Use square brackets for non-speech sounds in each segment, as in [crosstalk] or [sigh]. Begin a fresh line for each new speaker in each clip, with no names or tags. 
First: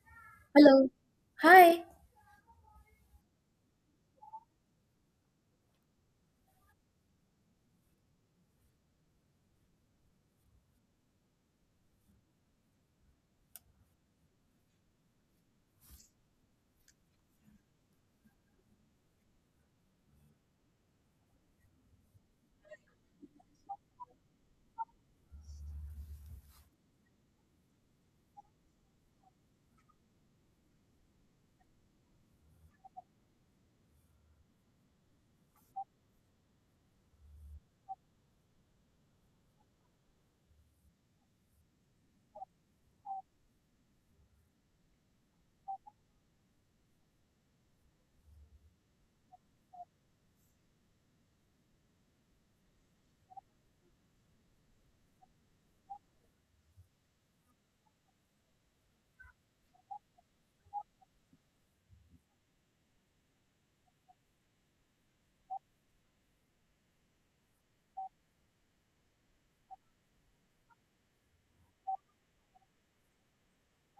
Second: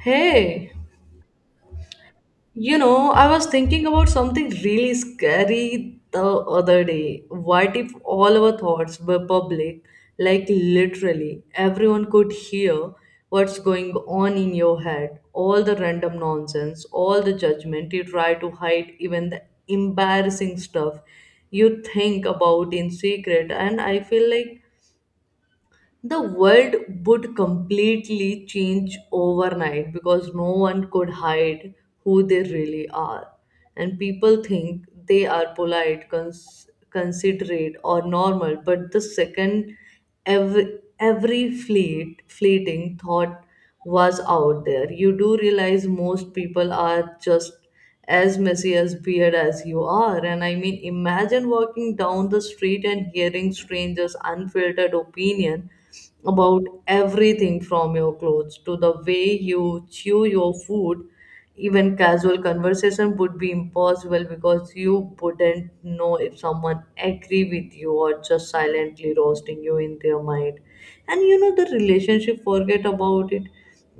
Hey,
Hello. Hi.
you know, I was thinking about something really scary the other day. What if all our thoughts were public? Like, literally, everyone could hear what's going on in your head. All the random nonsense, all the judgment you try to hide, even the embarrassing stuff you think about in secret. And I feel like the world would completely change overnight because no one could hide who they really are. And people think they are polite, considerate, or normal, but the second fleeting thought was out there, you do realize most people are just as messy as weird as you are. And I mean, imagine walking down the street and hearing strangers' unfiltered opinion about everything from your clothes to the way you chew your food. Even casual conversation would be impossible because you wouldn't know if someone agree with you or just silently roasting you in their mind. And you know the relationship forget about it.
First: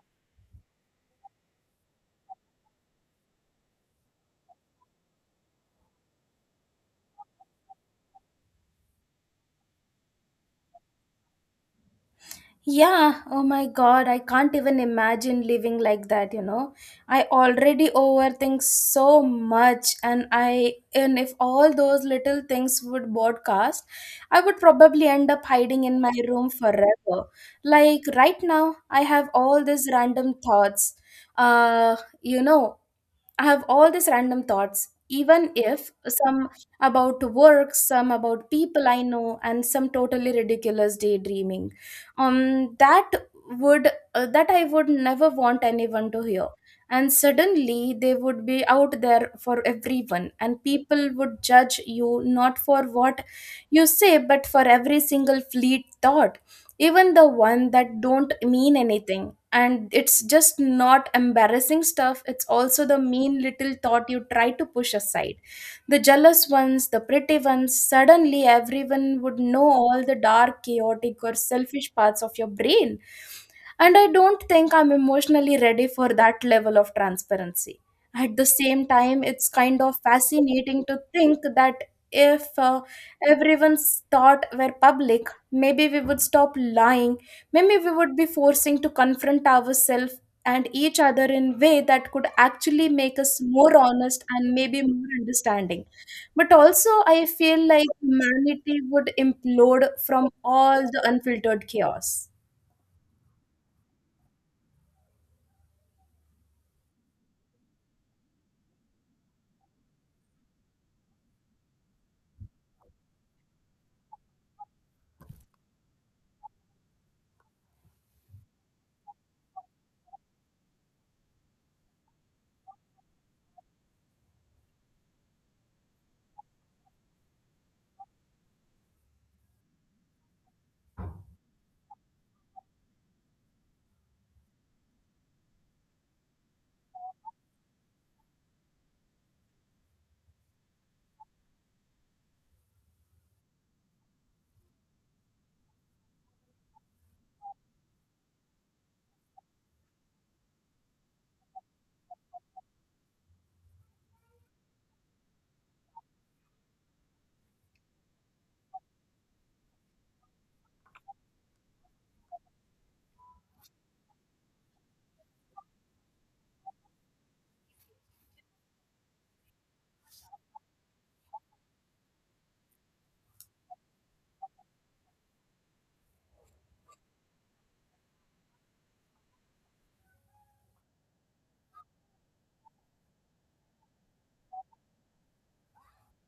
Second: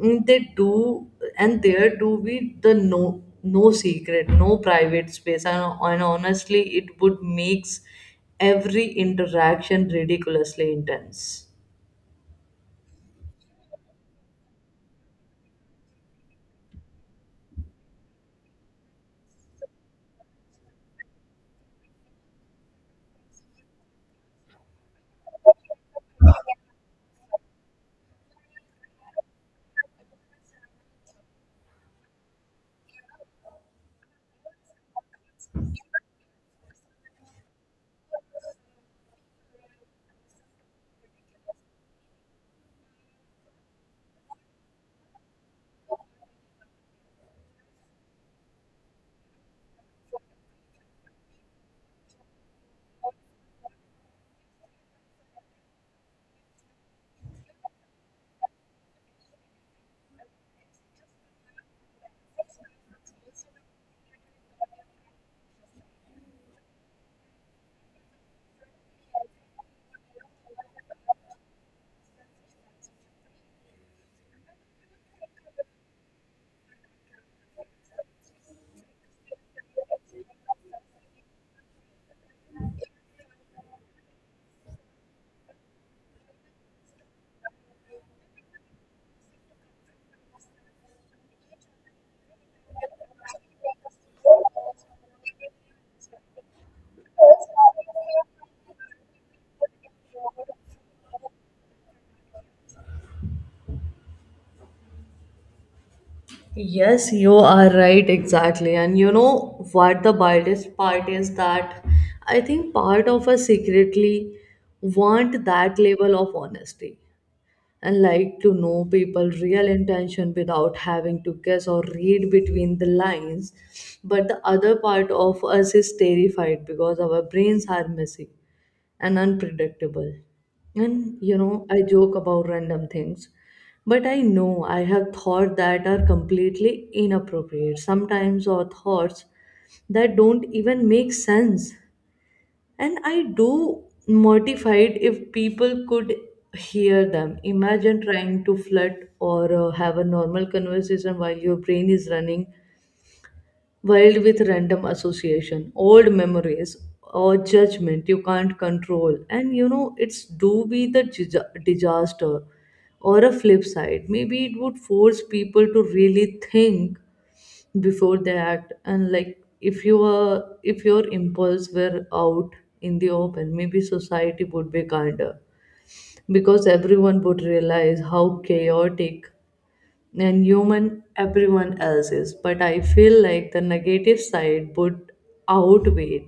Mm, they do, and there do be the no, no secret, no private space, and, honestly it would makes every interaction ridiculously intense.
Yeah. Oh my God. I can't even imagine living like that. I already overthink so much and if all those little things would broadcast, I would probably end up hiding in my room forever. Like right now, I have all these random thoughts. Uh, you know, I have all these random thoughts, even if some about work, some about people I know, and some totally ridiculous daydreaming. Um, that that I would never want anyone to hear. And suddenly they would be out there for everyone, and people would judge you not for what you say, but for every single fleet thought, even the one that don't mean anything. And it's just not embarrassing stuff, it's also the mean little thought you try to push aside, the jealous ones, the pretty ones. Suddenly everyone would know all the dark, chaotic, or selfish parts of your brain, and I don't think I'm emotionally ready for that level of transparency. At the same time, it's kind of fascinating to think that if everyone's thought were public, maybe we would stop lying. Maybe we would be forcing to confront ourselves and each other in way that could actually make us more honest and maybe more understanding. But also, I feel like humanity would implode from all the unfiltered chaos.
Yes, you are right, exactly. And you know what the wildest part is? That I think part of us secretly want that level of honesty and like to know people real intention without having to guess or read between the lines. But the other part of us is terrified because our brains are messy and unpredictable. And you know, I joke about random things, but I know I have thoughts that are completely inappropriate sometimes, or thoughts that don't even make sense. And I do mortified if people could hear them. Imagine trying to flirt or have a normal conversation while your brain is running wild with random association, old memories, or judgment you can't control. And you know, it's do be the disaster or a flip side. Maybe it would force people to really think before they act. And like, if you were, if your impulse were out in the open, maybe society would be kinder because everyone would realize how chaotic and human everyone else is. But I feel like the negative side would outweigh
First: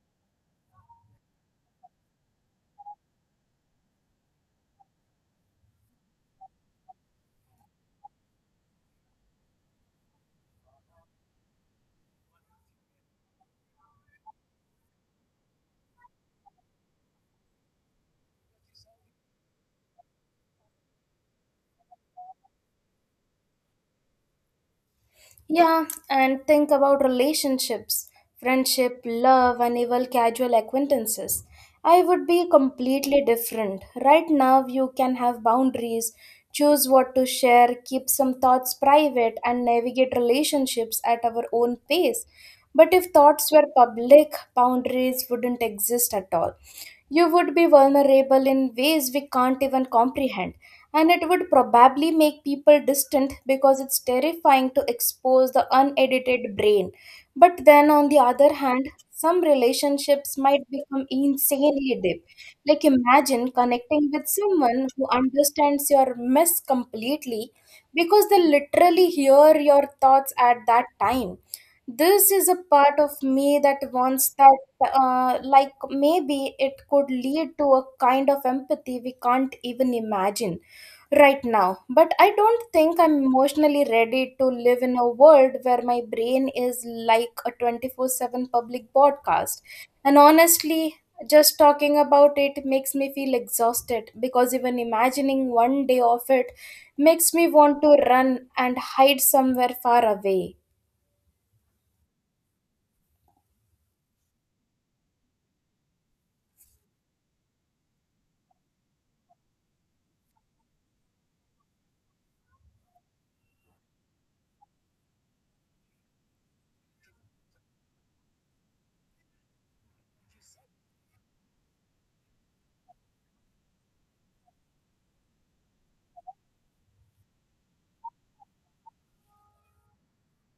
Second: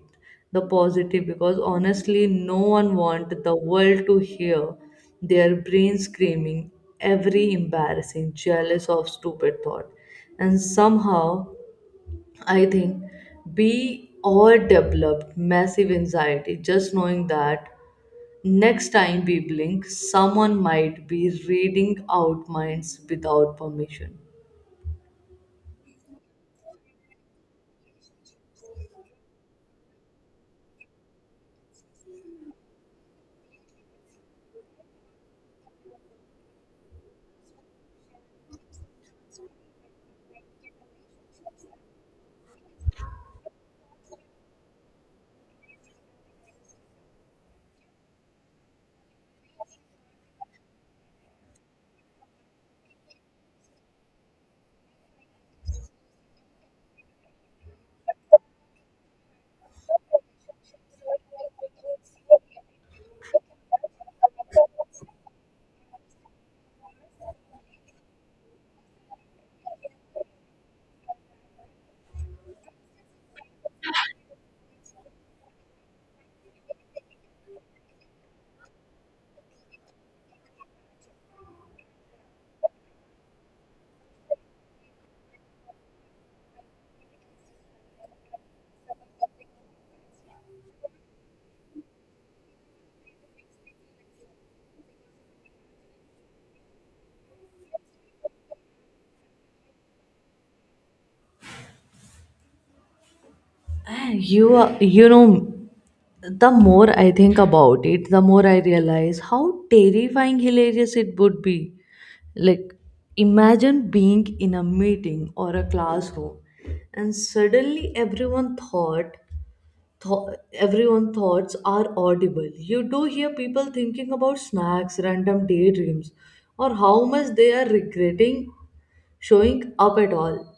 the positive because honestly, no one wants the world to hear their brain screaming every embarrassing, jealous of stupid thought. And somehow, I think we all developed massive anxiety just knowing that next time we blink, someone might be reading out minds without permission.
Yeah, and think about relationships, friendship, love, and even casual acquaintances. I would be completely different. Right now, you can have boundaries, choose what to share, keep some thoughts private, and navigate relationships at our own pace. But if thoughts were public, boundaries wouldn't exist at all. You would be vulnerable in ways we can't even comprehend, and it would probably make people distant because it's terrifying to expose the unedited brain. But then, on the other hand, some relationships might become insanely deep. Like, imagine connecting with someone who understands your mess completely because they literally hear your thoughts at that time. This is a part of me that wants that, like, maybe it could lead to a kind of empathy we can't even imagine right now. But I don't think I'm emotionally ready to live in a world where my brain is like a 24/7 public broadcast. And honestly, just talking about it makes me feel exhausted because even imagining one day of it makes me want to run and hide somewhere far away.
And you are, you know, the more I think about it, the more I realize how terrifying hilarious it would be. Like, imagine being in a meeting or a classroom, and suddenly everyone thoughts are audible. You do hear people thinking about snacks, random daydreams, or how much they are regretting showing up at all,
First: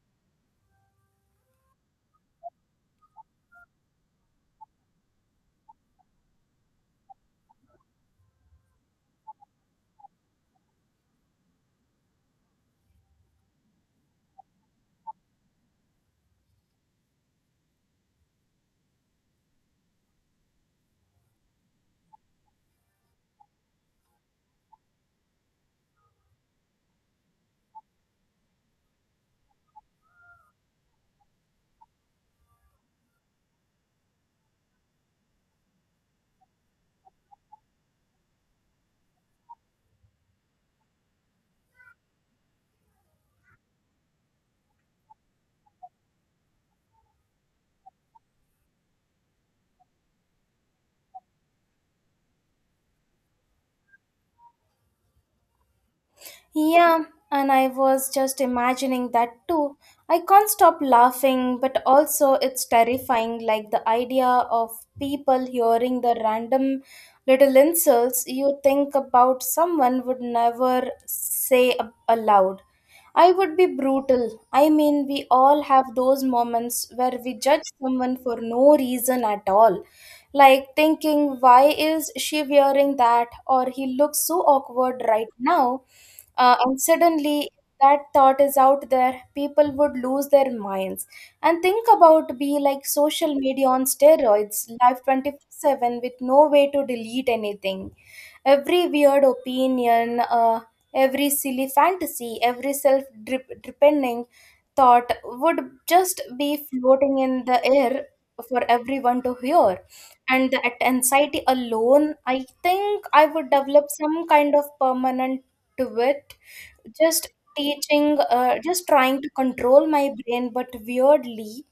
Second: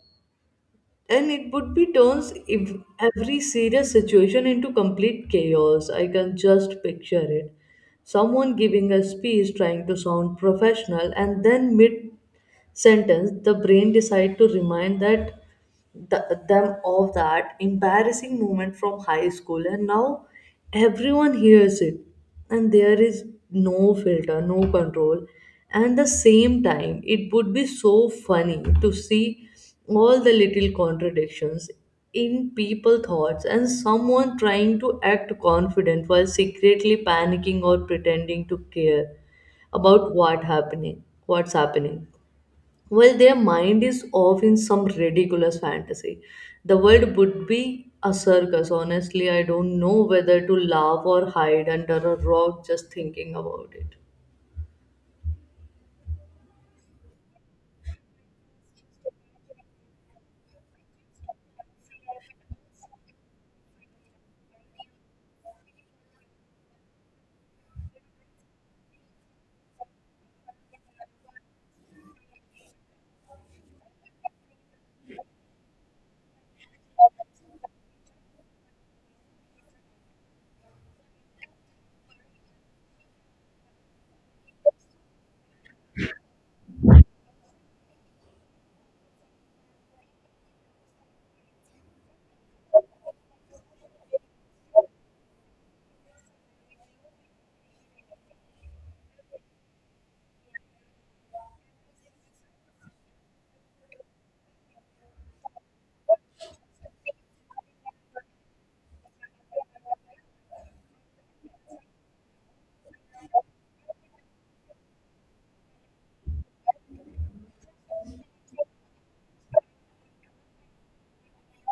and it would be turns every serious situation into complete chaos. I can just picture it. Someone giving a speech trying to sound professional, and then mid sentence, the brain decide to remind them of that embarrassing moment from high school, and now everyone hears it, and there is no filter, no control. And the same time, it would be so funny to see all the little contradictions in people thoughts, and someone trying to act confident while secretly panicking or pretending to care about what's happening, well, their mind is off in some ridiculous fantasy. The world would be a circus. Honestly, I don't know whether to laugh or hide under a rock just thinking about it.
Yeah, and I was just imagining that too. I can't stop laughing, but also it's terrifying, like the idea of people hearing the random little insults you think about someone would never say aloud. I would be brutal. I mean, we all have those moments where we judge someone for no reason at all. Like thinking, why is she wearing that? Or he looks so awkward right now. And suddenly, that thought is out there, people would lose their minds. And think about be like social media on steroids, live 24/7 with no way to delete anything. Every weird opinion, every silly fantasy, every self depending thought would just be floating in the air for everyone to hear. And that anxiety alone, I think I would develop some kind of permanent to it, just teaching, just trying to control my brain. But weirdly,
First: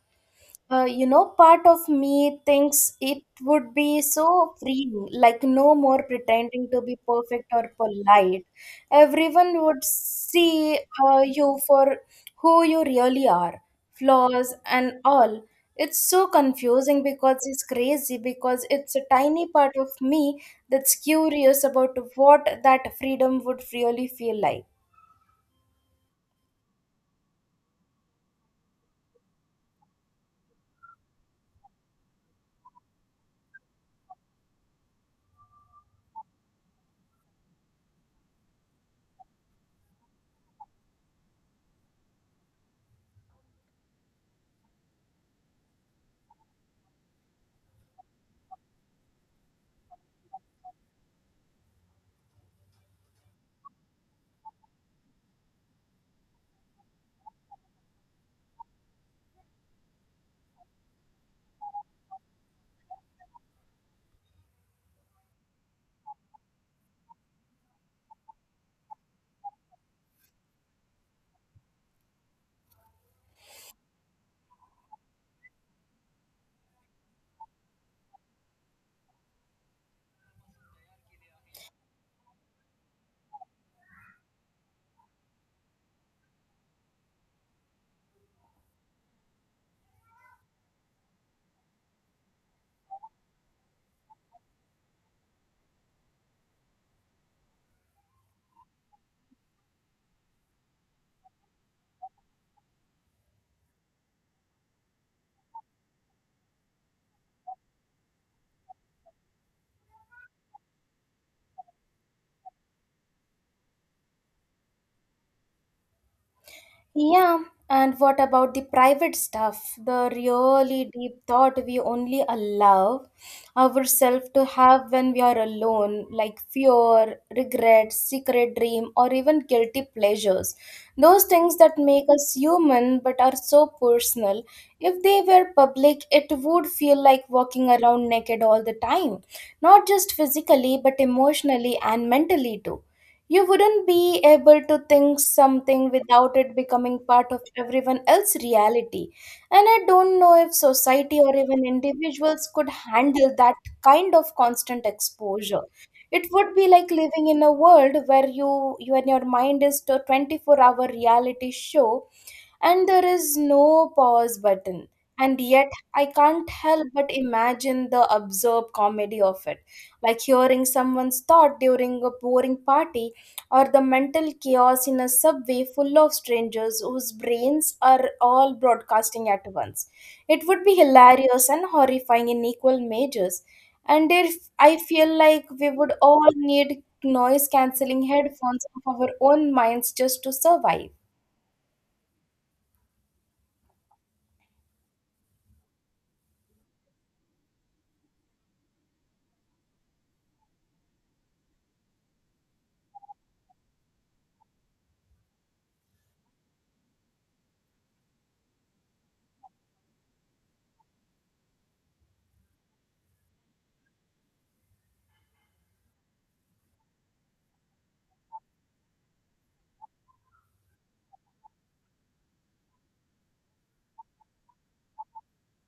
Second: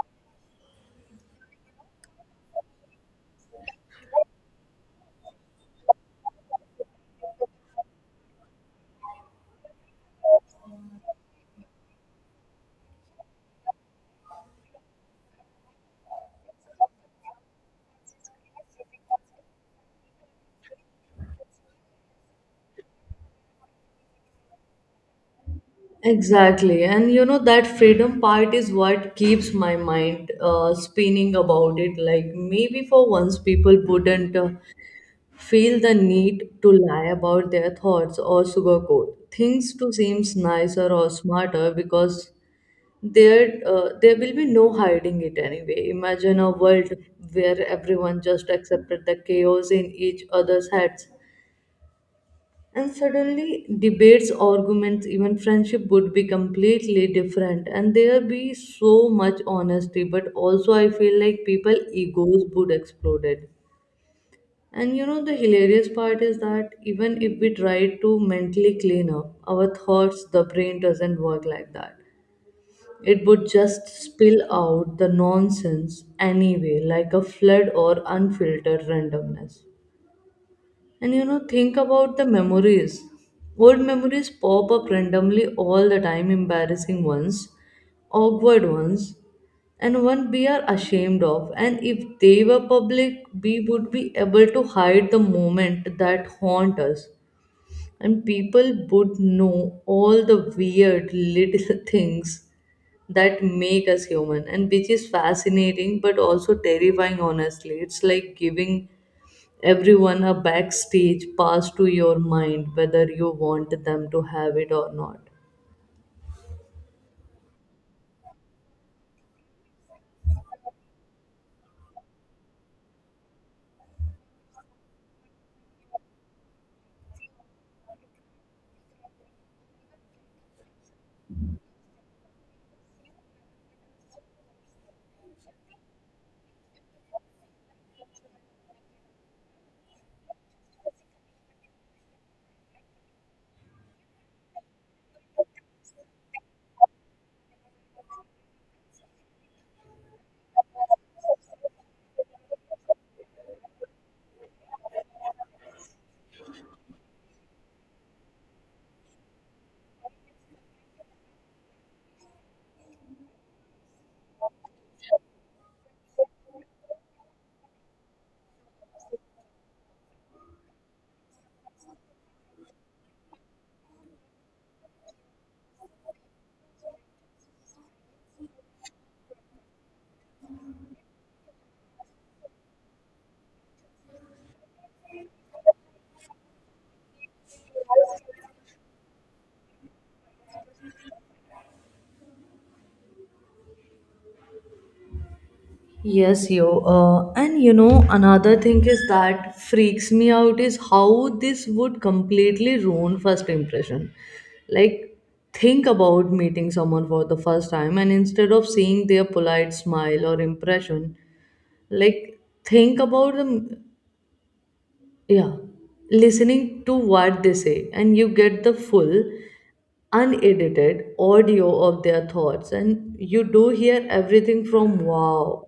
part of me thinks it would be so freeing, like no more pretending to be perfect or polite. Everyone would see you for who you really are, flaws and all. It's so confusing because it's crazy, because it's a tiny part of me that's curious about what that freedom would really feel like.
Exactly. And you know, that freedom part is what keeps my mind spinning about it. Like, maybe for once people wouldn't feel the need to lie about their thoughts or sugarcoat things to seem nicer or smarter, because there will be no hiding it anyway. Imagine a world where everyone just accepted the chaos in each other's heads, and suddenly debates, arguments, even friendship would be completely different, and there be so much honesty. But also, I feel like people egos would explode it. And you know, the hilarious part is that even if we try to mentally clean up our thoughts, the brain doesn't work like that. It would just spill out the nonsense anyway, like a flood or unfiltered randomness. And you know, think about the memories. Old memories pop up randomly all the time, embarrassing ones, awkward ones, and one we are ashamed of. And if they were public, we would be able to hide the moment that haunt us. And people would know all the weird little [laughs] things that make us human, and which is fascinating but also terrifying. Honestly, it's like giving everyone a backstage pass to your mind, whether you want them to have it or not.
Yeah, and what about the private stuff? The really deep thought we only allow ourselves to have when we are alone, like fear, regret, secret dream, or even guilty pleasures. Those things that make us human but are so personal. If they were public, it would feel like walking around naked all the time, not just physically but emotionally and mentally too. You wouldn't be able to think something without it becoming part of everyone else's reality. And I don't know if society or even individuals could handle that kind of constant exposure. It would be like living in a world where you and your mind is a 24-hour reality show and there is no pause button. And yet, I can't help but imagine the absurd comedy of it. Like hearing someone's thought during a boring party or the mental chaos in a subway full of strangers whose brains are all broadcasting at once. It would be hilarious and horrifying in equal measures. And if I feel like we would all need noise cancelling headphones of our own minds just to survive.
Yes, yo. And you know, another thing is that freaks me out is how this would completely ruin first impression. Like, think about meeting someone for the first time, and instead of seeing their polite smile or impression, like, think about them. Yeah, listening to what they say, and you get the full unedited audio of their thoughts, and you do hear everything from wow,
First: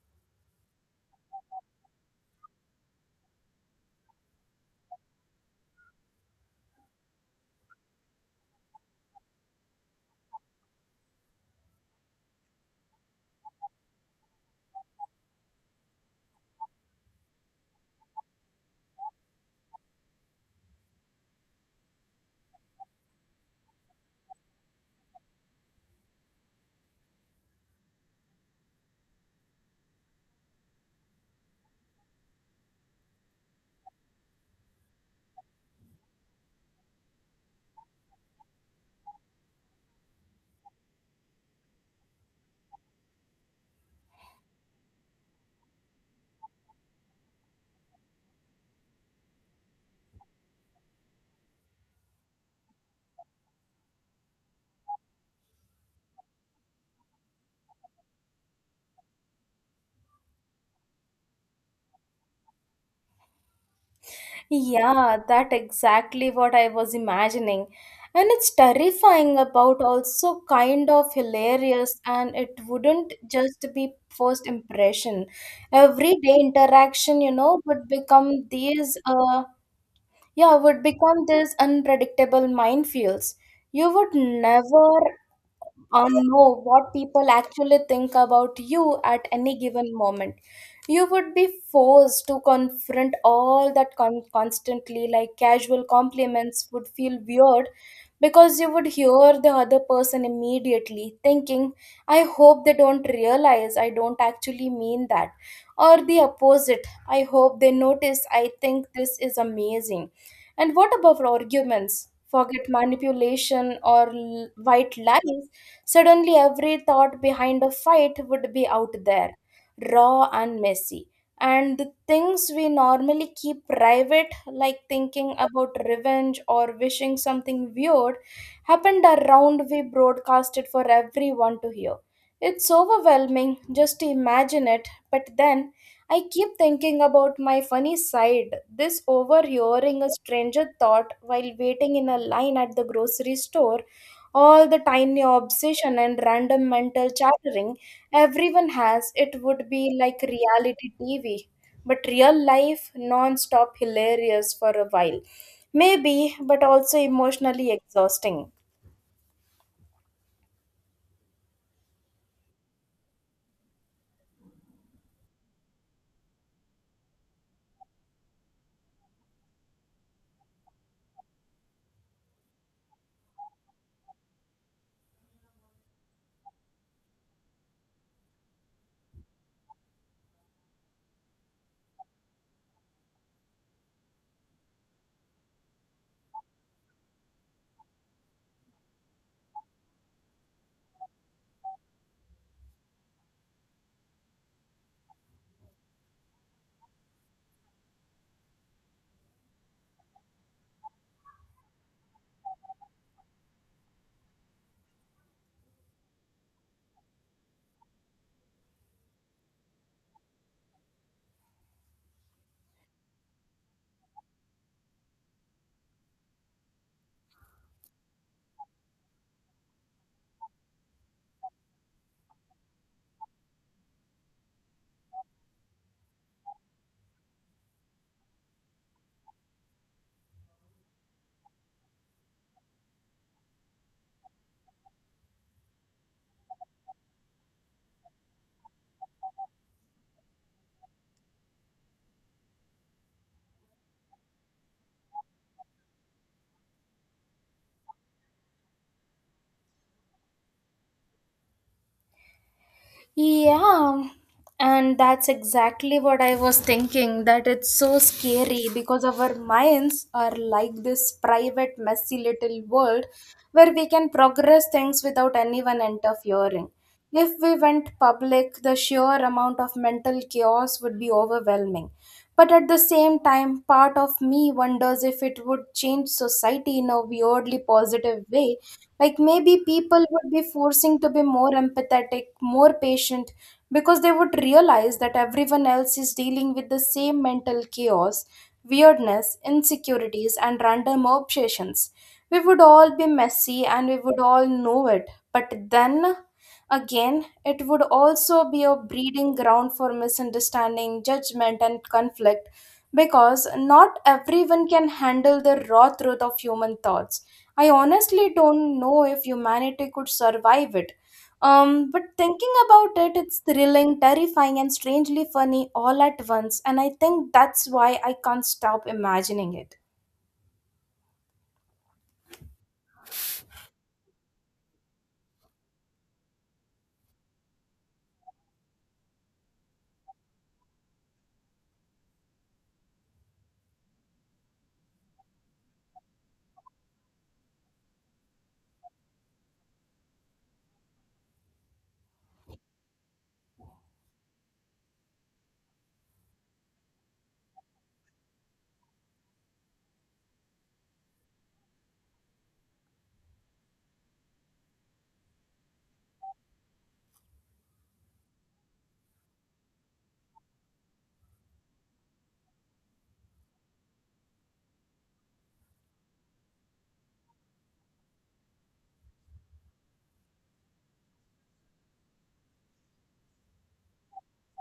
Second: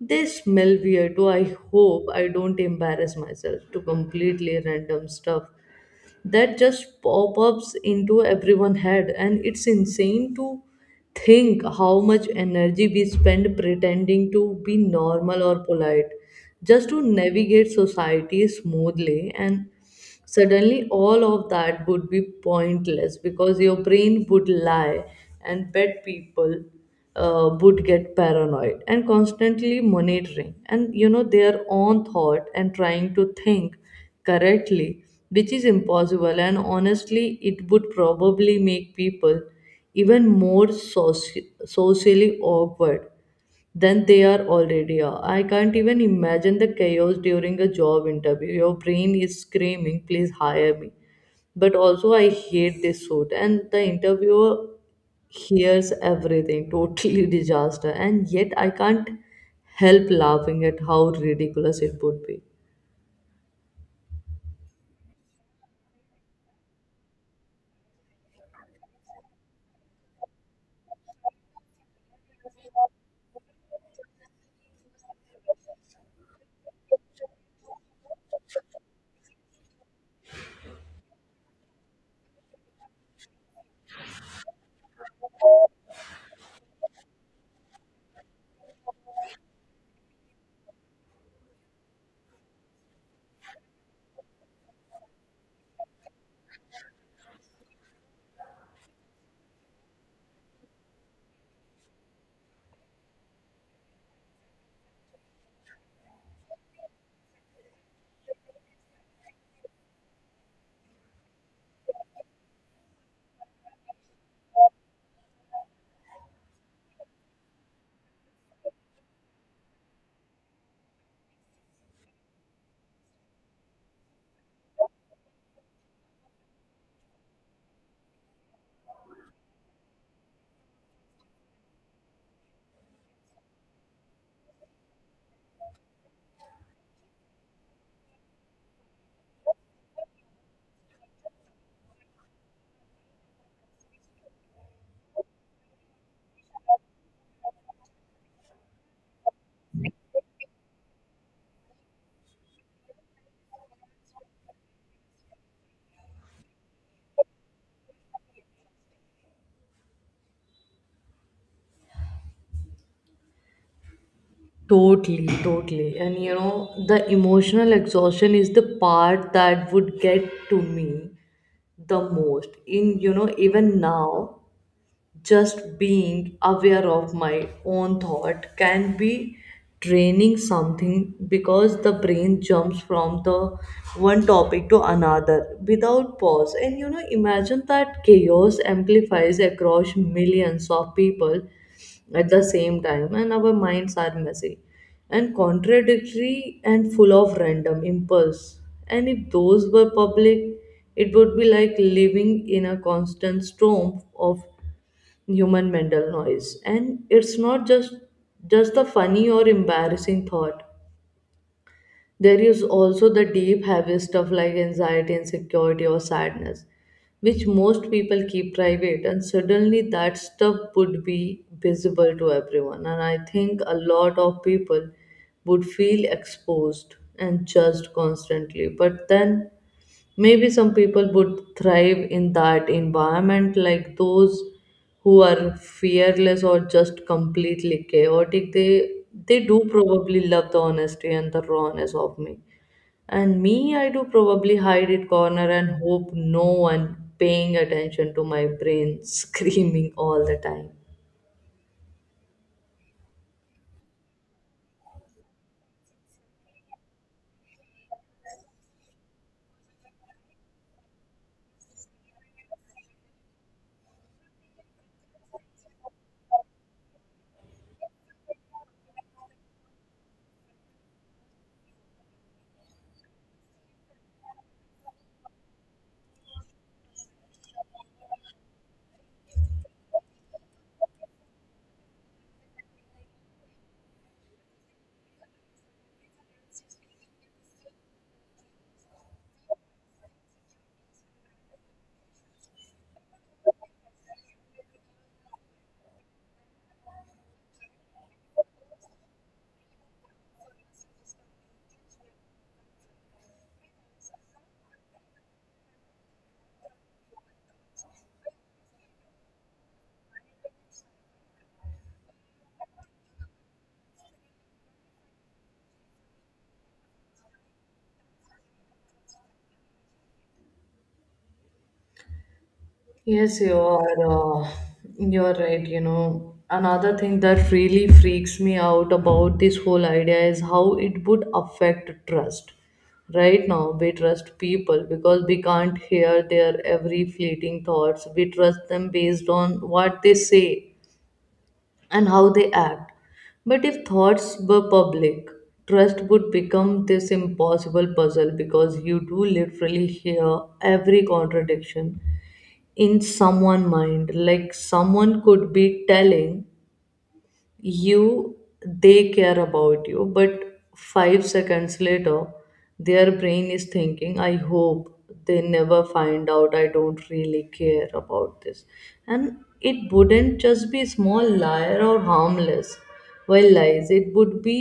they smell weird, to I hope I don't embarrass myself, to completely random stuff that just pop ups into everyone's head. And it's insane to think how much energy we spend pretending to be normal or polite just to navigate society smoothly. And suddenly all of that would be pointless because your brain would lie. And bad people would get paranoid and constantly monitoring, and you know, their own thought, and trying to think correctly, which is impossible. And honestly, it would probably make people even more socially awkward than they are already are. I can't even imagine the chaos during a job interview. Your brain is screaming, please hire me. But also, I hate this suit. And the interviewer hears everything, totally [laughs] disaster. And yet, I can't help laughing at how ridiculous it would be.
Yeah, that exactly what I was imagining. And it's terrifying about also kind of hilarious, and it wouldn't just be first impression. Everyday interaction, would become these unpredictable minefields. You would never or know what people actually think about you at any given moment. You would be forced to confront all that constantly, like casual compliments would feel weird because you would hear the other person immediately thinking, I hope they don't realize I don't actually mean that. Or the opposite, I hope they notice I think this is amazing. And what about arguments? Forget manipulation or white lies. Suddenly, every thought behind a fight would be out there, raw and messy. And the things we normally keep private, like thinking about revenge or wishing something weird, happened around we broadcasted for everyone to hear. It's overwhelming just to imagine it, but then I keep thinking about my funny side, this overhearing a stranger thought while waiting in a line at the grocery store, all the tiny obsession and random mental chattering everyone has. It would be like reality TV, but real life non-stop hilarious for a while. Maybe, but also emotionally exhausting.
Totally, totally. And you know, the emotional exhaustion is the part that would get to me the most. In, you know, even now, just being aware of my own thought can be draining something because the brain jumps from the one topic to another without pause. And you know, imagine that chaos amplifies across millions of people at the same time. And our minds are messy and contradictory and full of random impulse. And if those were public, it would be like living in a constant storm of human mental noise. And it's not just the funny or embarrassing thought. There is also the deep heavy stuff like anxiety, insecurity, or sadness, which most people keep private. And suddenly that stuff would be visible to everyone. And I think a lot of people would feel exposed and judged constantly. But then maybe some people would thrive in that environment, like those who are fearless or just completely chaotic. They do probably love the honesty and the rawness of me, and me, I do probably hide it corner and hope no one paying attention to my brain [laughs] screaming all the time.
Yeah, and that's exactly what I was thinking, that it's so scary because our minds are like this private, messy little world where we can progress things without anyone interfering. If we went public, the sheer amount of mental chaos would be overwhelming. But at the same time, part of me wonders if it would change society in a weirdly positive way. Like maybe people would be forcing to be more empathetic, more patient, because they would realize that everyone else is dealing with the same mental chaos, weirdness, insecurities, and random obsessions. We would all be messy and we would all know it. But then again, it would also be a breeding ground for misunderstanding, judgment, and conflict because not everyone can handle the raw truth of human thoughts. I honestly don't know if humanity could survive it. But thinking about it, it's thrilling, terrifying, and strangely funny all at once, and I think that's why I can't stop imagining it.
Yes, you are. Uh, you're right. You know, another thing that really freaks me out about this whole idea is how it would affect trust. Right now, we trust people because we can't hear their every fleeting thoughts. We trust them based on what they say and how they act. But if thoughts were public, trust would become this impossible puzzle, because you do literally hear every contradiction in someone mind. Like, someone could be telling you they care about you, but 5 seconds later their brain is thinking, I hope they never find out I don't really care about this. And it wouldn't just be small liar or harmless well lies. It would be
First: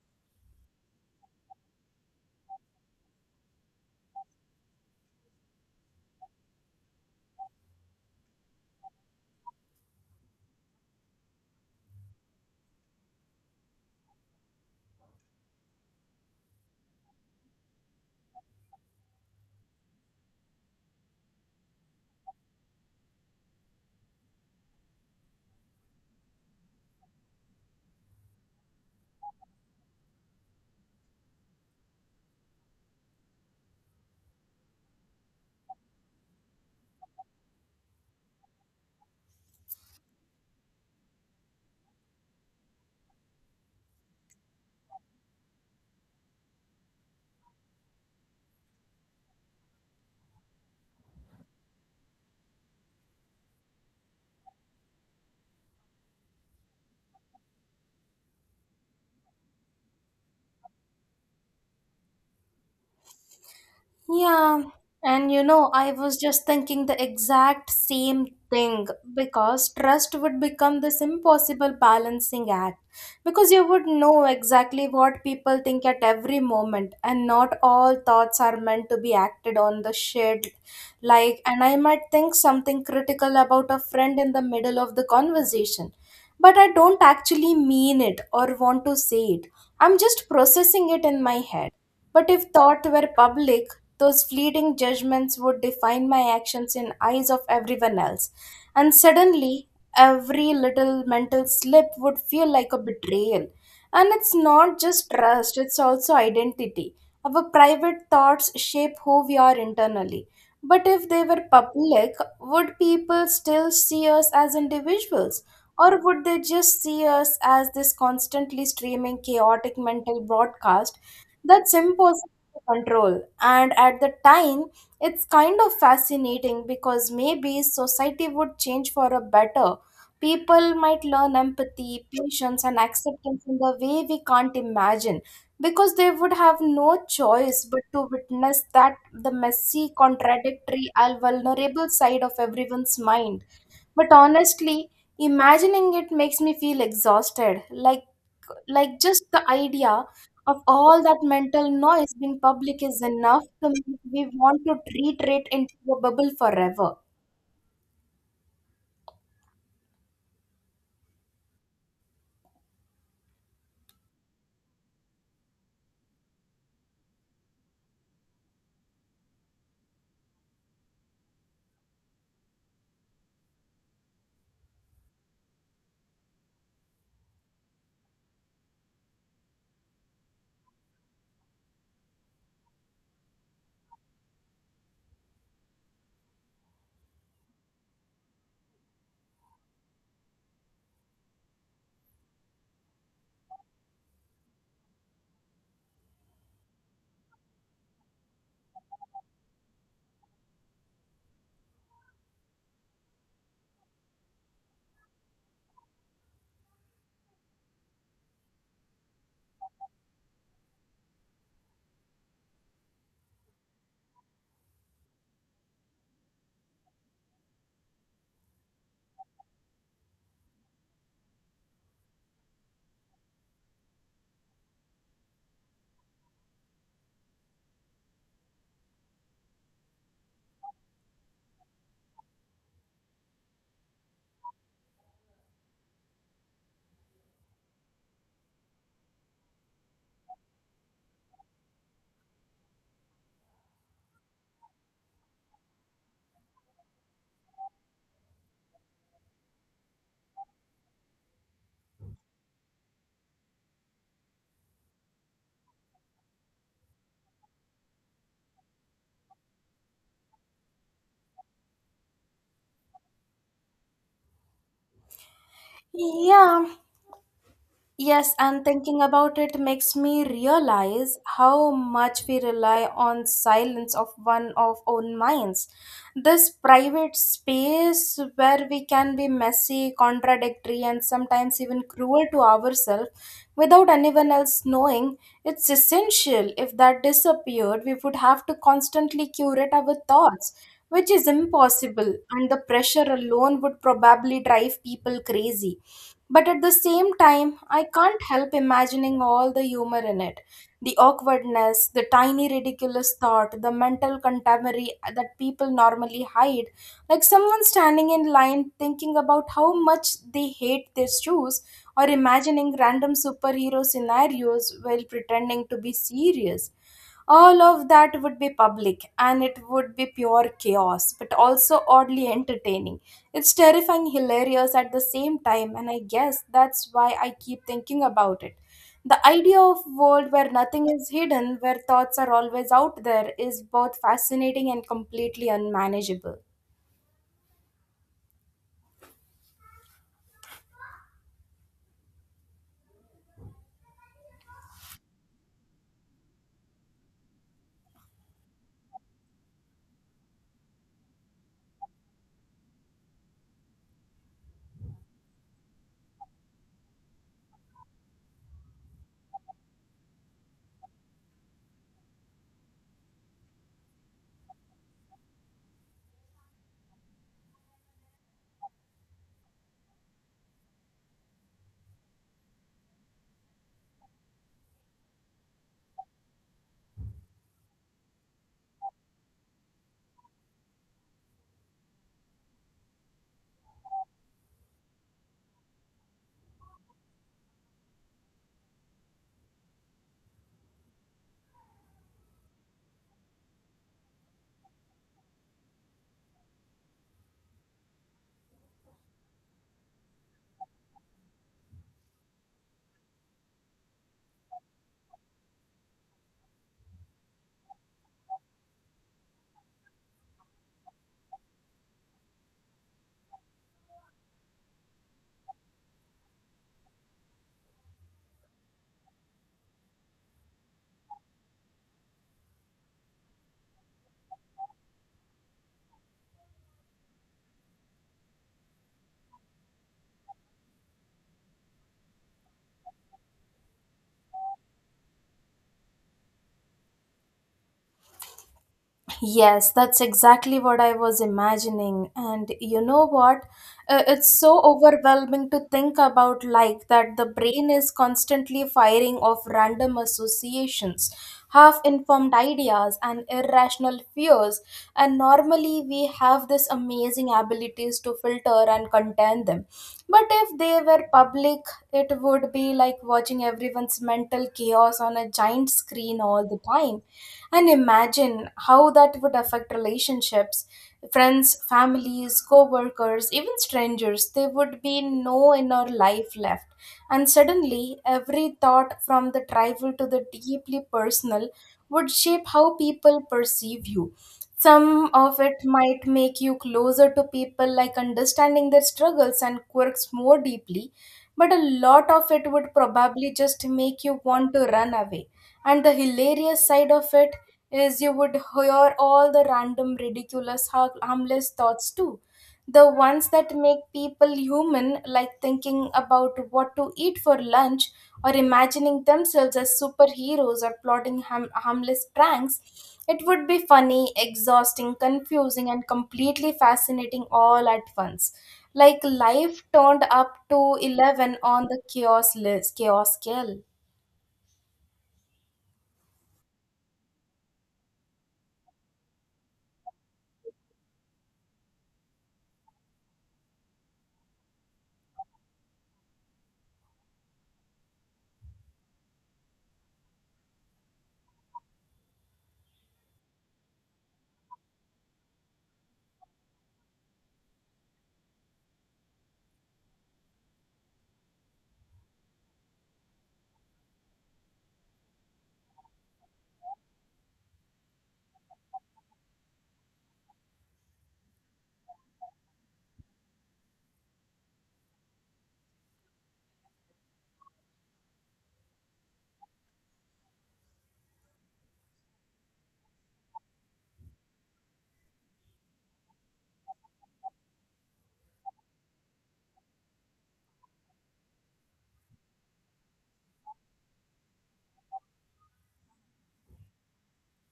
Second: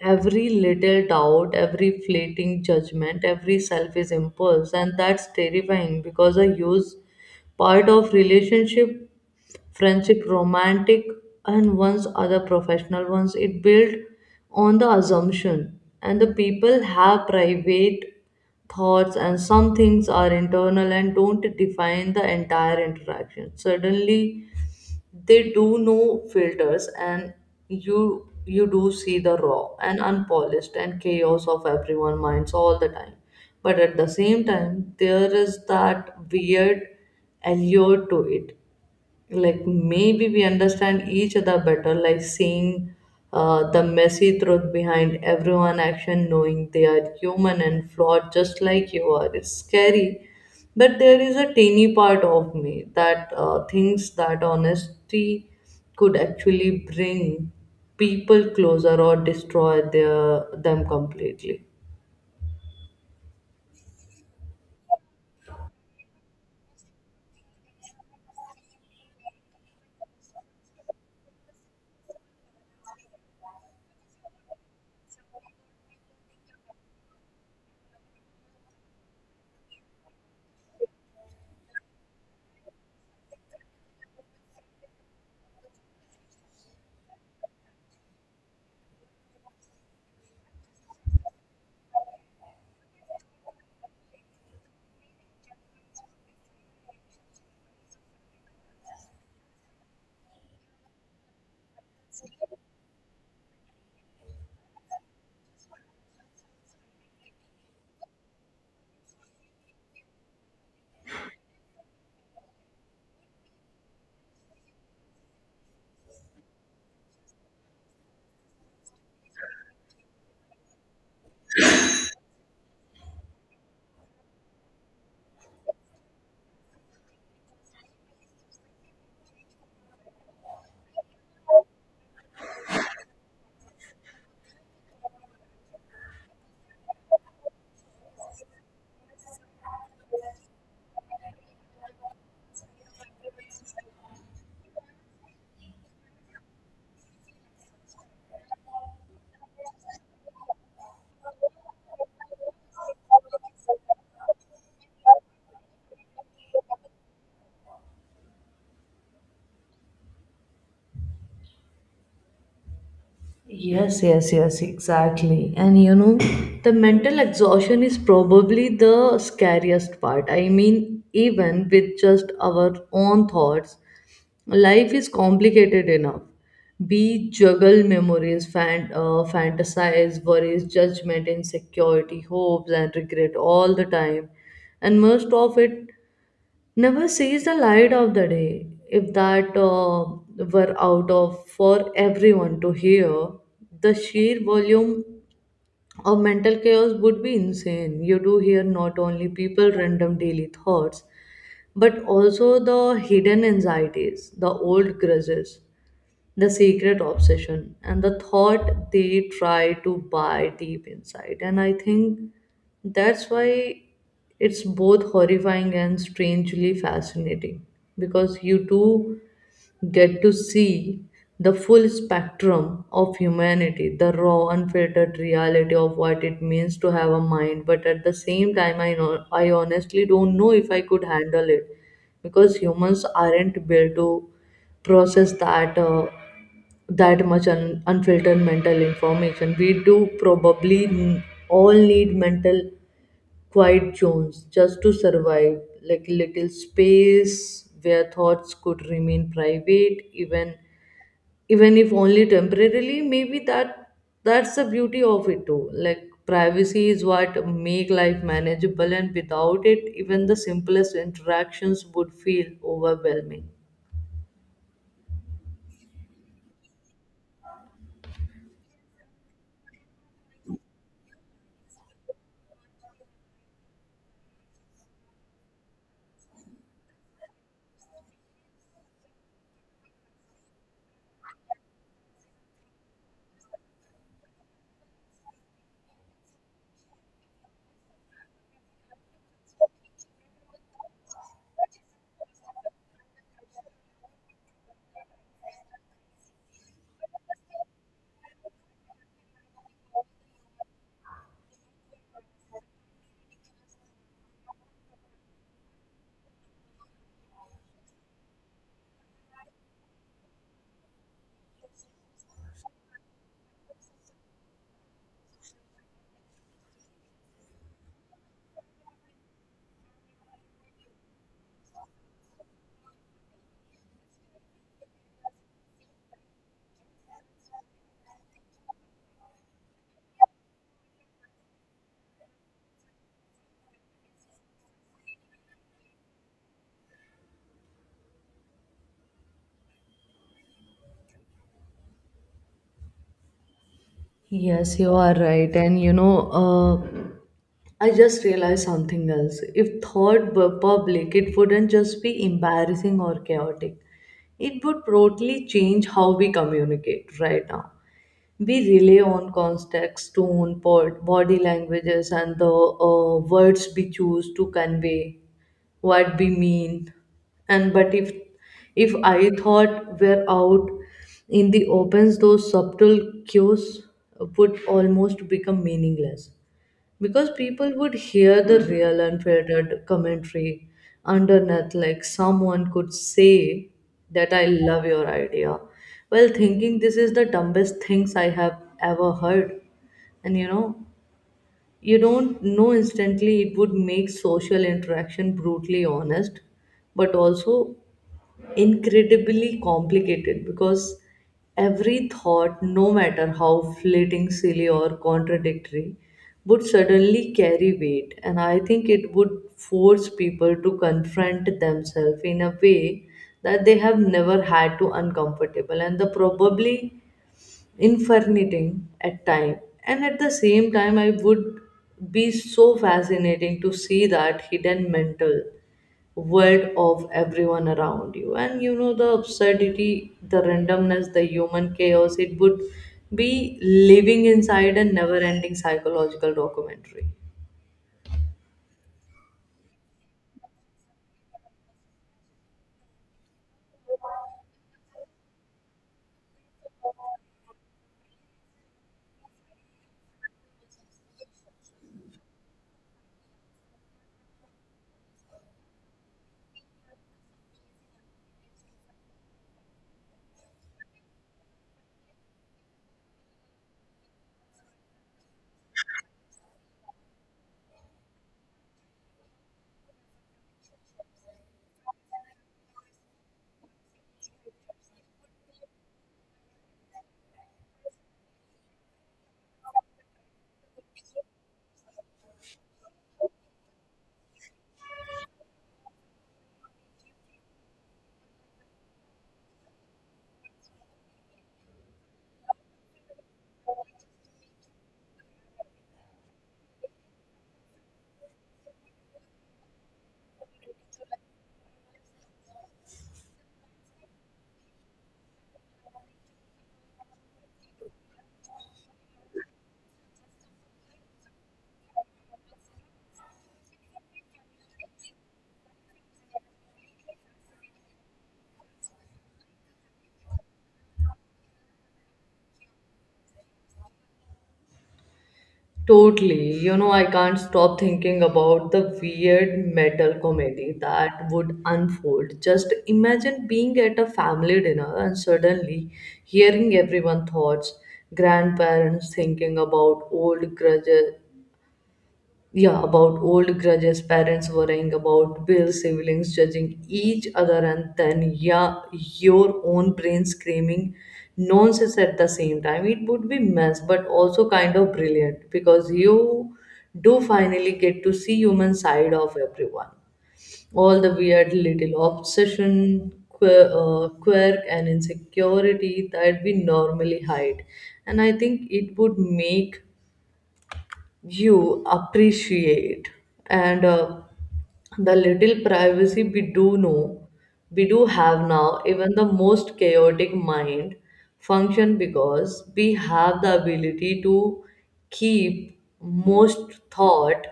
every little doubt, every fleeting judgment, every selfish impulse. And that's terrifying, because a huge part of relationship, friendship, romantic, and one's other professional ones, it built on the assumption and the people have private thoughts, and some things are internal and don't define the entire interaction. Suddenly they do no filters, and you you do see the raw and unpolished and chaos of everyone minds all the time. But at the same time, there is that weird allure to it. Like, maybe we understand each other better, like seeing the messy truth behind everyone action, knowing they are human and flawed just like you are. It's scary, but there is a teeny part of me that thinks that honesty could actually bring people closer or destroy their them completely.
Yeah, and I was just thinking the exact same thing because trust would become this impossible balancing act because you would know exactly what people think at every moment, and not all thoughts are meant to be acted on the shared, like, and I might think something critical about a friend in the middle of the conversation, but I don't actually mean it or want to say it. I'm just processing it in my head. But if thought were public, those fleeting judgments would define my actions in eyes of everyone else. And suddenly, every little mental slip would feel like a betrayal. And it's not just trust, it's also identity. Our private thoughts shape who we are internally. But if they were public, would people still see us as individuals? Or would they just see us as this constantly streaming chaotic mental broadcast that's impossible to control. And at the time, it's kind of fascinating because maybe society would change for a better. People might learn empathy, patience, and acceptance in the way we can't imagine because they would have no choice but to witness that the messy, contradictory, and vulnerable side of everyone's mind. But honestly, imagining it makes me feel exhausted. Like just the idea of all that mental noise, being public is enough to make we want to retreat into a bubble forever.
Yes, yes, yes, exactly. And you know, the mental exhaustion is probably the scariest part. I mean, even with just our own thoughts, life is complicated enough. We juggle memories, fantasize, worries, judgment, insecurity, hopes, and regret all the time. And most of it never sees the light of the day. If that were out of for everyone to hear, the sheer volume of mental chaos would be insane. You do hear not only people random daily thoughts, but also the hidden anxieties, the old grudges, the secret obsession and the thought they try to buy deep inside. And I think that's why it's both horrifying and strangely fascinating because you do get to see the full spectrum of humanity, the raw, unfiltered reality of what it means to have a mind. But at the same time, I know I honestly don't know if I could handle it because humans aren't built to process that. That much unfiltered mental information. We do probably all need mental quiet zones just to survive, like little space where thoughts could remain private, even if only temporarily. Maybe that's the beauty of it too. Like privacy is what make life manageable, and without it, even the simplest interactions would feel overwhelming.
Yeah, yes, and thinking about it makes me realize how much we rely on silence of one of own minds. This private space where we can be messy, contradictory, and sometimes even cruel to ourselves without anyone else knowing, it's essential. If that disappeared, we would have to constantly curate our thoughts, which is impossible, and the pressure alone would probably drive people crazy. But at the same time, I can't help imagining all the humor in it, the awkwardness, the tiny ridiculous thought, the mental contemporary that people normally hide, like someone standing in line thinking about how much they hate their shoes, or imagining random superhero scenarios while pretending to be serious. All of that would be public, and it would be pure chaos but also oddly entertaining. It's terrifying, hilarious at the same time, and I guess that's why I keep thinking about it. The idea of world where nothing is hidden, where thoughts are always out there, is both fascinating and completely unmanageable.
Yes, you are right. And you know, I just realized something else. If thought were public, it wouldn't just be embarrassing or chaotic. It would totally change how we communicate right now. We rely on context, tone, pod, body languages, and the words we choose to convey what we mean. And but if I thought were out in the opens, those subtle cues would almost become meaningless because people would hear the real unfiltered commentary underneath, like someone could say that I love your idea while thinking this is the dumbest things I have ever heard. And you know, you don't know instantly it would make social interaction brutally honest, but also incredibly complicated because every thought, no matter how fleeting, silly, or contradictory, would suddenly carry weight. And I think it would force people to confront themselves in a way that they have never had to, uncomfortable and the probably infernitating at time. And at the same time, I would be so fascinating to see that hidden mental world of everyone around you. And you know, the absurdity, the randomness, the human chaos, it would be living inside a never ending psychological documentary.
Yes, that's exactly what I was imagining. And you know what? It's so overwhelming to think about, like that the brain is constantly firing off random associations, half informed ideas, and irrational fears. And normally we have this amazing abilities to filter and contain them. But if they were public, think it would be like watching everyone's mental chaos on a giant screen all the time. And imagine how that would affect relationships, friends, families, co workers, even strangers. There would be no inner life left. And suddenly, every thought from the trivial to the deeply personal would shape how people perceive you. Some of it might make you closer to people, like understanding their struggles and quirks more deeply, but a lot of it would probably just make you want to run away. And the hilarious side of it is you would hear all the random, ridiculous, harmless thoughts too. The ones that make people human, like thinking about what to eat for lunch, or imagining themselves as superheroes, or plotting harmless pranks. It would be funny, exhausting, confusing, and completely fascinating all at once. Like life turned up to 11 on the chaos list, chaos scale.
Totally. You know, I can't stop thinking about the weird metal comedy that would unfold. Just imagine being at a family dinner and suddenly hearing everyone's thoughts, grandparents thinking about old grudges, yeah, about old grudges, parents worrying about bills, siblings judging each other, and then yeah, your own brain screaming nonsense at the same time. It would be mess, but also kind of brilliant because you do finally get to see human side of everyone. All the weird little obsession, quirk and insecurity that we normally hide, and I think it would make you appreciate and the little privacy we do know we do have now. Even the most chaotic mind function because we have the ability to keep most thought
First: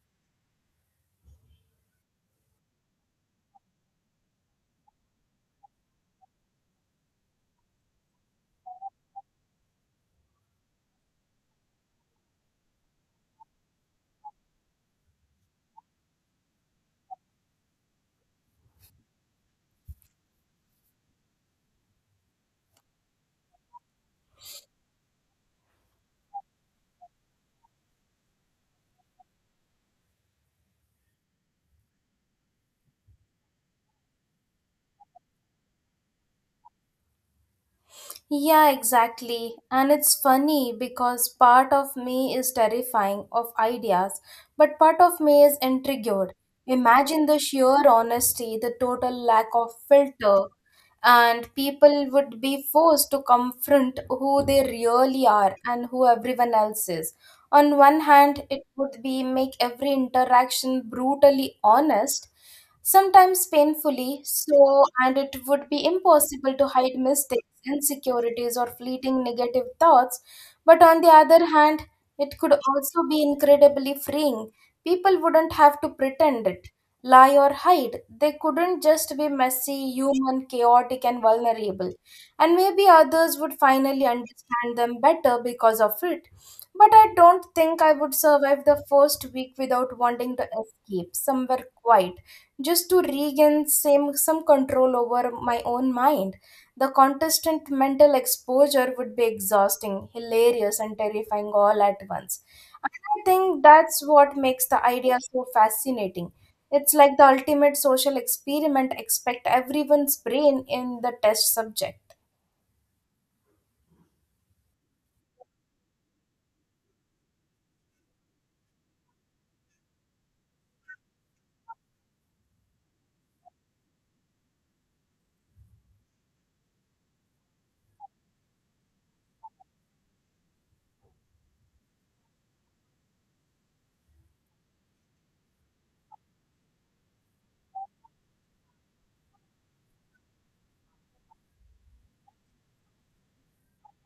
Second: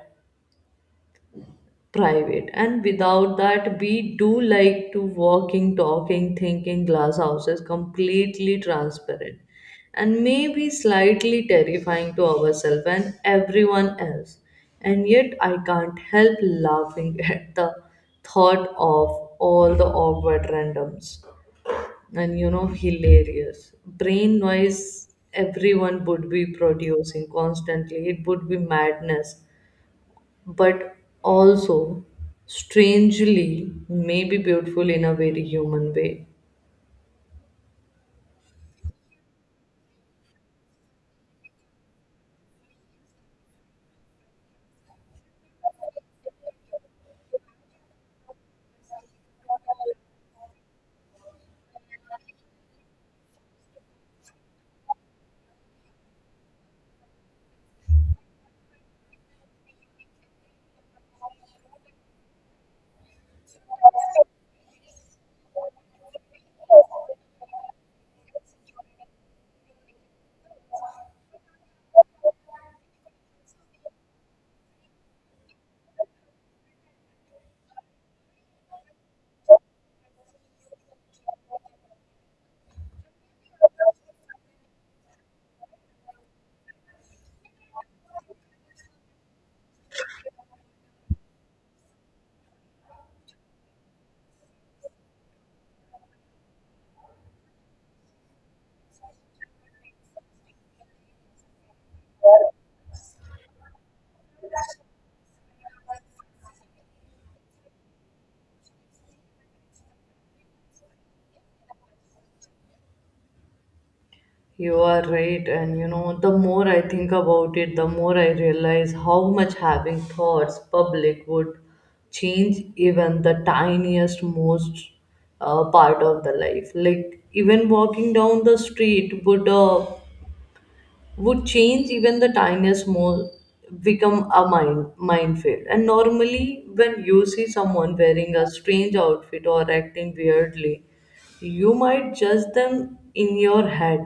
private, and without that we do like to walking talking thinking glass houses, completely transparent and maybe slightly terrifying to ourselves and everyone else. And yet I can't help laughing [laughs] at the thought of all the awkward randoms and you know, hilarious brain noise everyone would be producing constantly. It would be madness, but also strangely maybe beautiful in a very human way.
Yeah, exactly. And it's funny because part of me is terrifying of ideas, but part of me is intrigued. Imagine the sheer honesty, the total lack of filter, and people would be forced to confront who they really are and who everyone else is. On one hand, it would be make every interaction brutally honest, sometimes painfully so, and it would be impossible to hide mistakes, insecurities, or fleeting negative thoughts. But on the other hand, it could also be incredibly freeing. People wouldn't have to pretend it, lie, or hide. They couldn't just be messy, human, chaotic, and vulnerable. And maybe others would finally understand them better because of it. But I don't think I would survive the first week without wanting to escape somewhere quiet, just to regain same some control over my own mind. The contestant' mental exposure would be exhausting, hilarious, and terrifying all at once. And I think that's what makes the idea so fascinating. It's like the ultimate social experiment, expect everyone's brain in the test subject.
You are right, and you know, the more I think about it, the more I realize how much having thoughts public would change even the tiniest most part of the life. Like even walking down the street would change even the tiniest mole, become a minefield. And normally when you see someone wearing a strange outfit or acting weirdly, you might judge them in your head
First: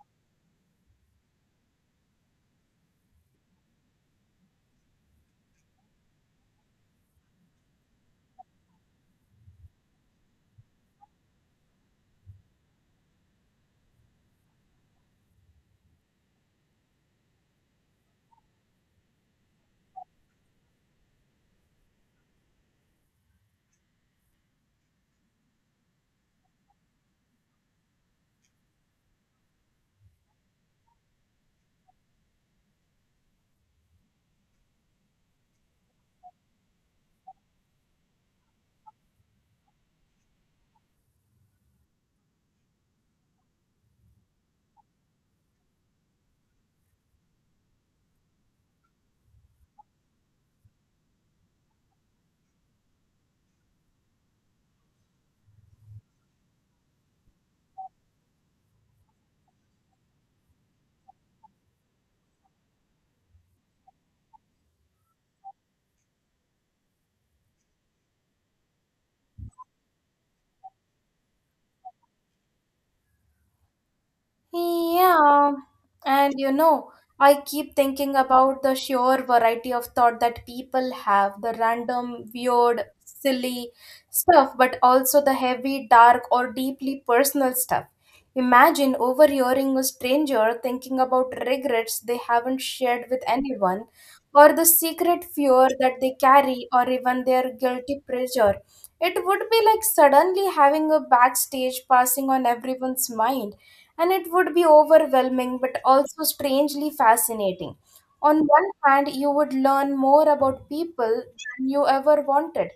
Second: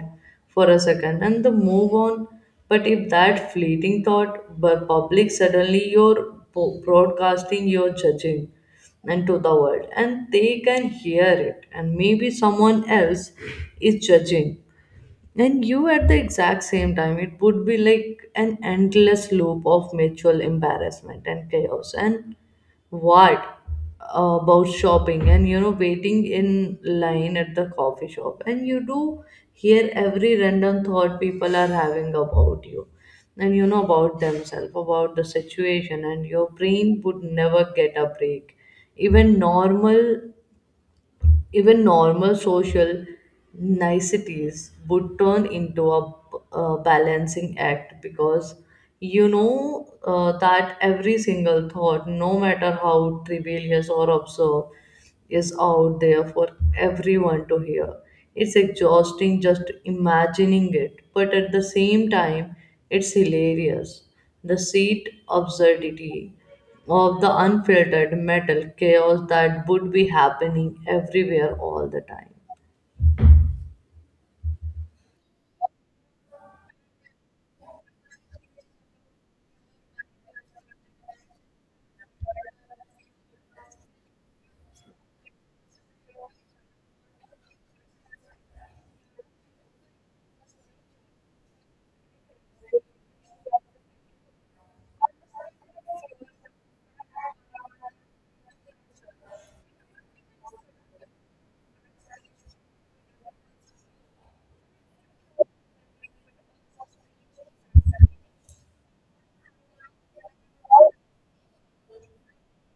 for a second and then move on. But if that fleeting thought were public, suddenly you're broadcasting your judging and to the world, and they can hear it, and maybe someone else is judging and you at the exact same time. It would be like an endless loop of mutual embarrassment and chaos. And what about shopping and you know, waiting in line at the coffee shop? And you do hear every random thought people are having about you and you know, about themselves, about the situation, and your brain would never get a break. Even normal even normal social niceties would turn into a balancing act because you know that every single thought, no matter how trivial or absurd, is out there for everyone to hear. It's exhausting just imagining it, but at the same time, it's hilarious. The seat absurdity of the unfiltered metal chaos that would be happening everywhere all the time.
Yeah, and you know, I keep thinking about the sheer variety of thought that people have, the random, weird, silly stuff, but also the heavy, dark, or deeply personal stuff. Imagine overhearing a stranger thinking about regrets they haven't shared with anyone, or the secret fear that they carry, or even their guilty pleasure. It would be like suddenly having a backstage passing on everyone's mind, and it would be overwhelming but also strangely fascinating. On one hand, you would learn more about people than you ever wanted,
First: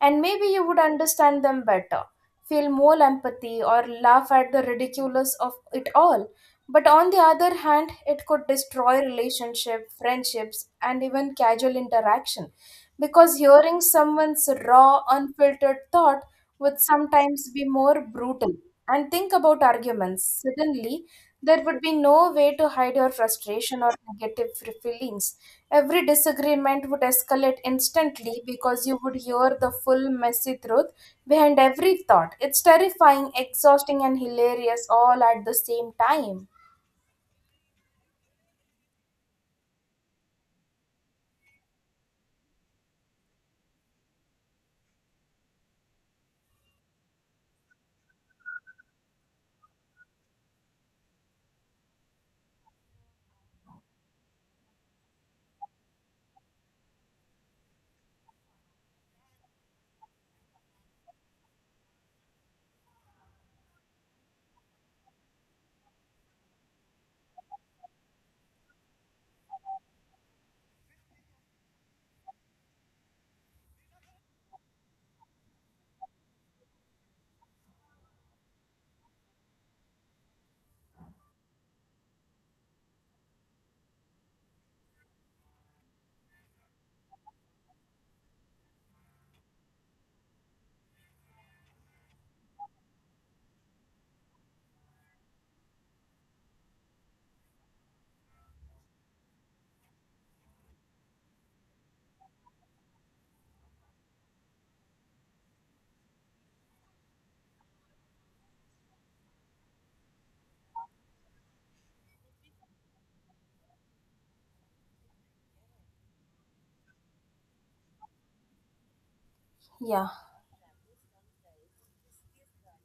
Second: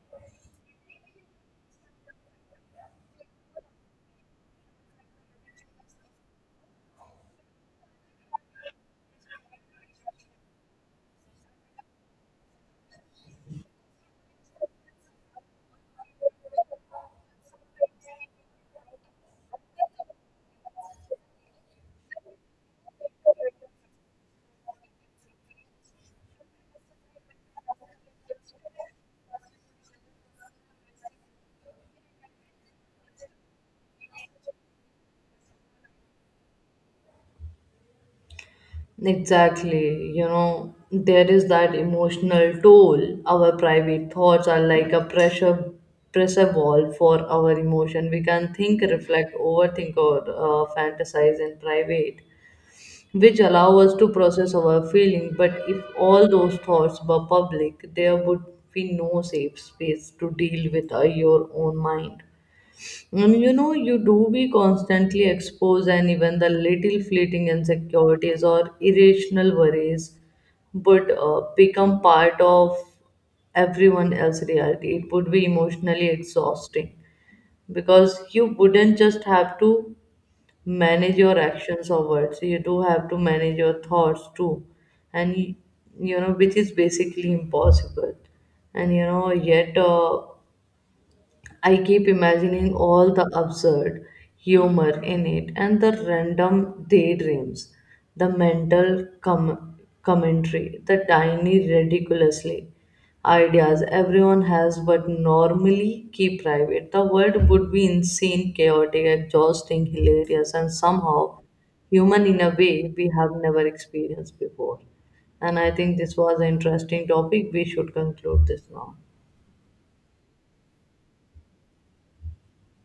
and maybe you would understand them better, feel more empathy, or laugh at the ridiculous of it all. But on the other hand, it could destroy relationship, friendships, and even casual interaction because hearing someone's raw, unfiltered thought would sometimes be more brutal. And think about arguments. Suddenly, there would be no way to hide your frustration or negative feelings. Every disagreement would escalate instantly because you would hear the full messy truth behind every thought. It's terrifying, exhausting, and hilarious all at the same time.
Exactly. You know, there is that emotional toll. Our private thoughts are like a pressure wall for our emotion. We can think, reflect, overthink, or fantasize in private, which allow us to process our feeling. But if all those thoughts were public, there would be no safe space to deal with your own mind. And you know, you do be constantly exposed, and even the little fleeting insecurities or irrational worries would become part of everyone else's reality. It would be emotionally exhausting because you wouldn't just have to manage your actions or words, you do have to manage your thoughts too, and you know, which is basically impossible. And you know yet I keep imagining all the absurd humor in it, and the random daydreams, the mental commentary, the tiny, ridiculously ideas everyone has but normally keep private. The world would be insane, chaotic, exhausting, hilarious, and somehow human in a way we have never experienced before. And I think this was an interesting topic. We should conclude this now.
Yeah.